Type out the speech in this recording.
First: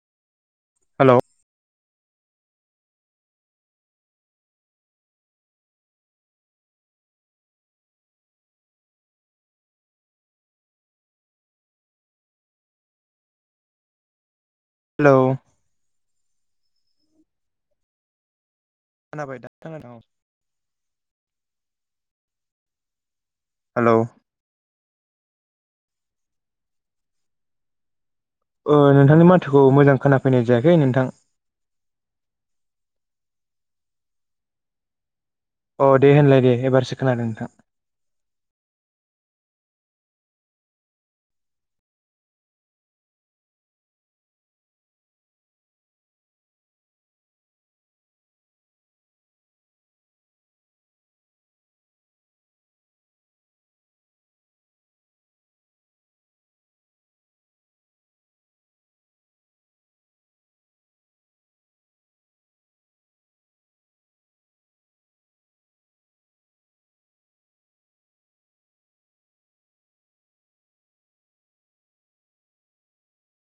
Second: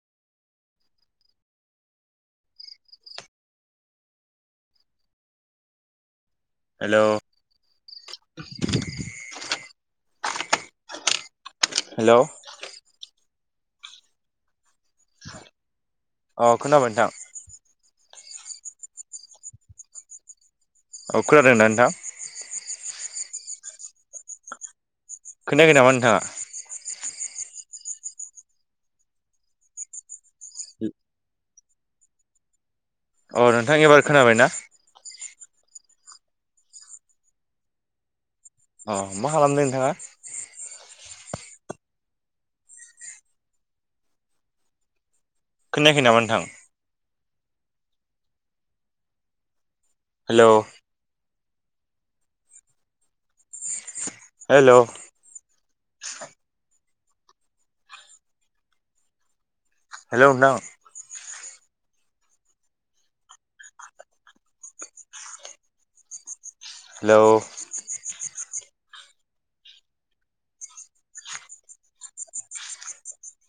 Hello hello hello hello अ खोनाबाय नोंथां। खानाबाय दा थाङा द [unintelligible] औ औ खोनादोंना नोंथां। हालौ खोनायाखै नामा नोंथाङा। ओ नोंथांनि माथोखौ मोजां खोनाफैनाय जायाखै नोंथां। अ नोंथां एबार खोनाबाय ना। अ दे होनलाय दे एबारसो खोनादों नोंथां। अ मा खालामदों नोंथाङा। खोनायाखै नामा नोंथां। हेलौ हेलौ हेलौ नोंथां। हेलौ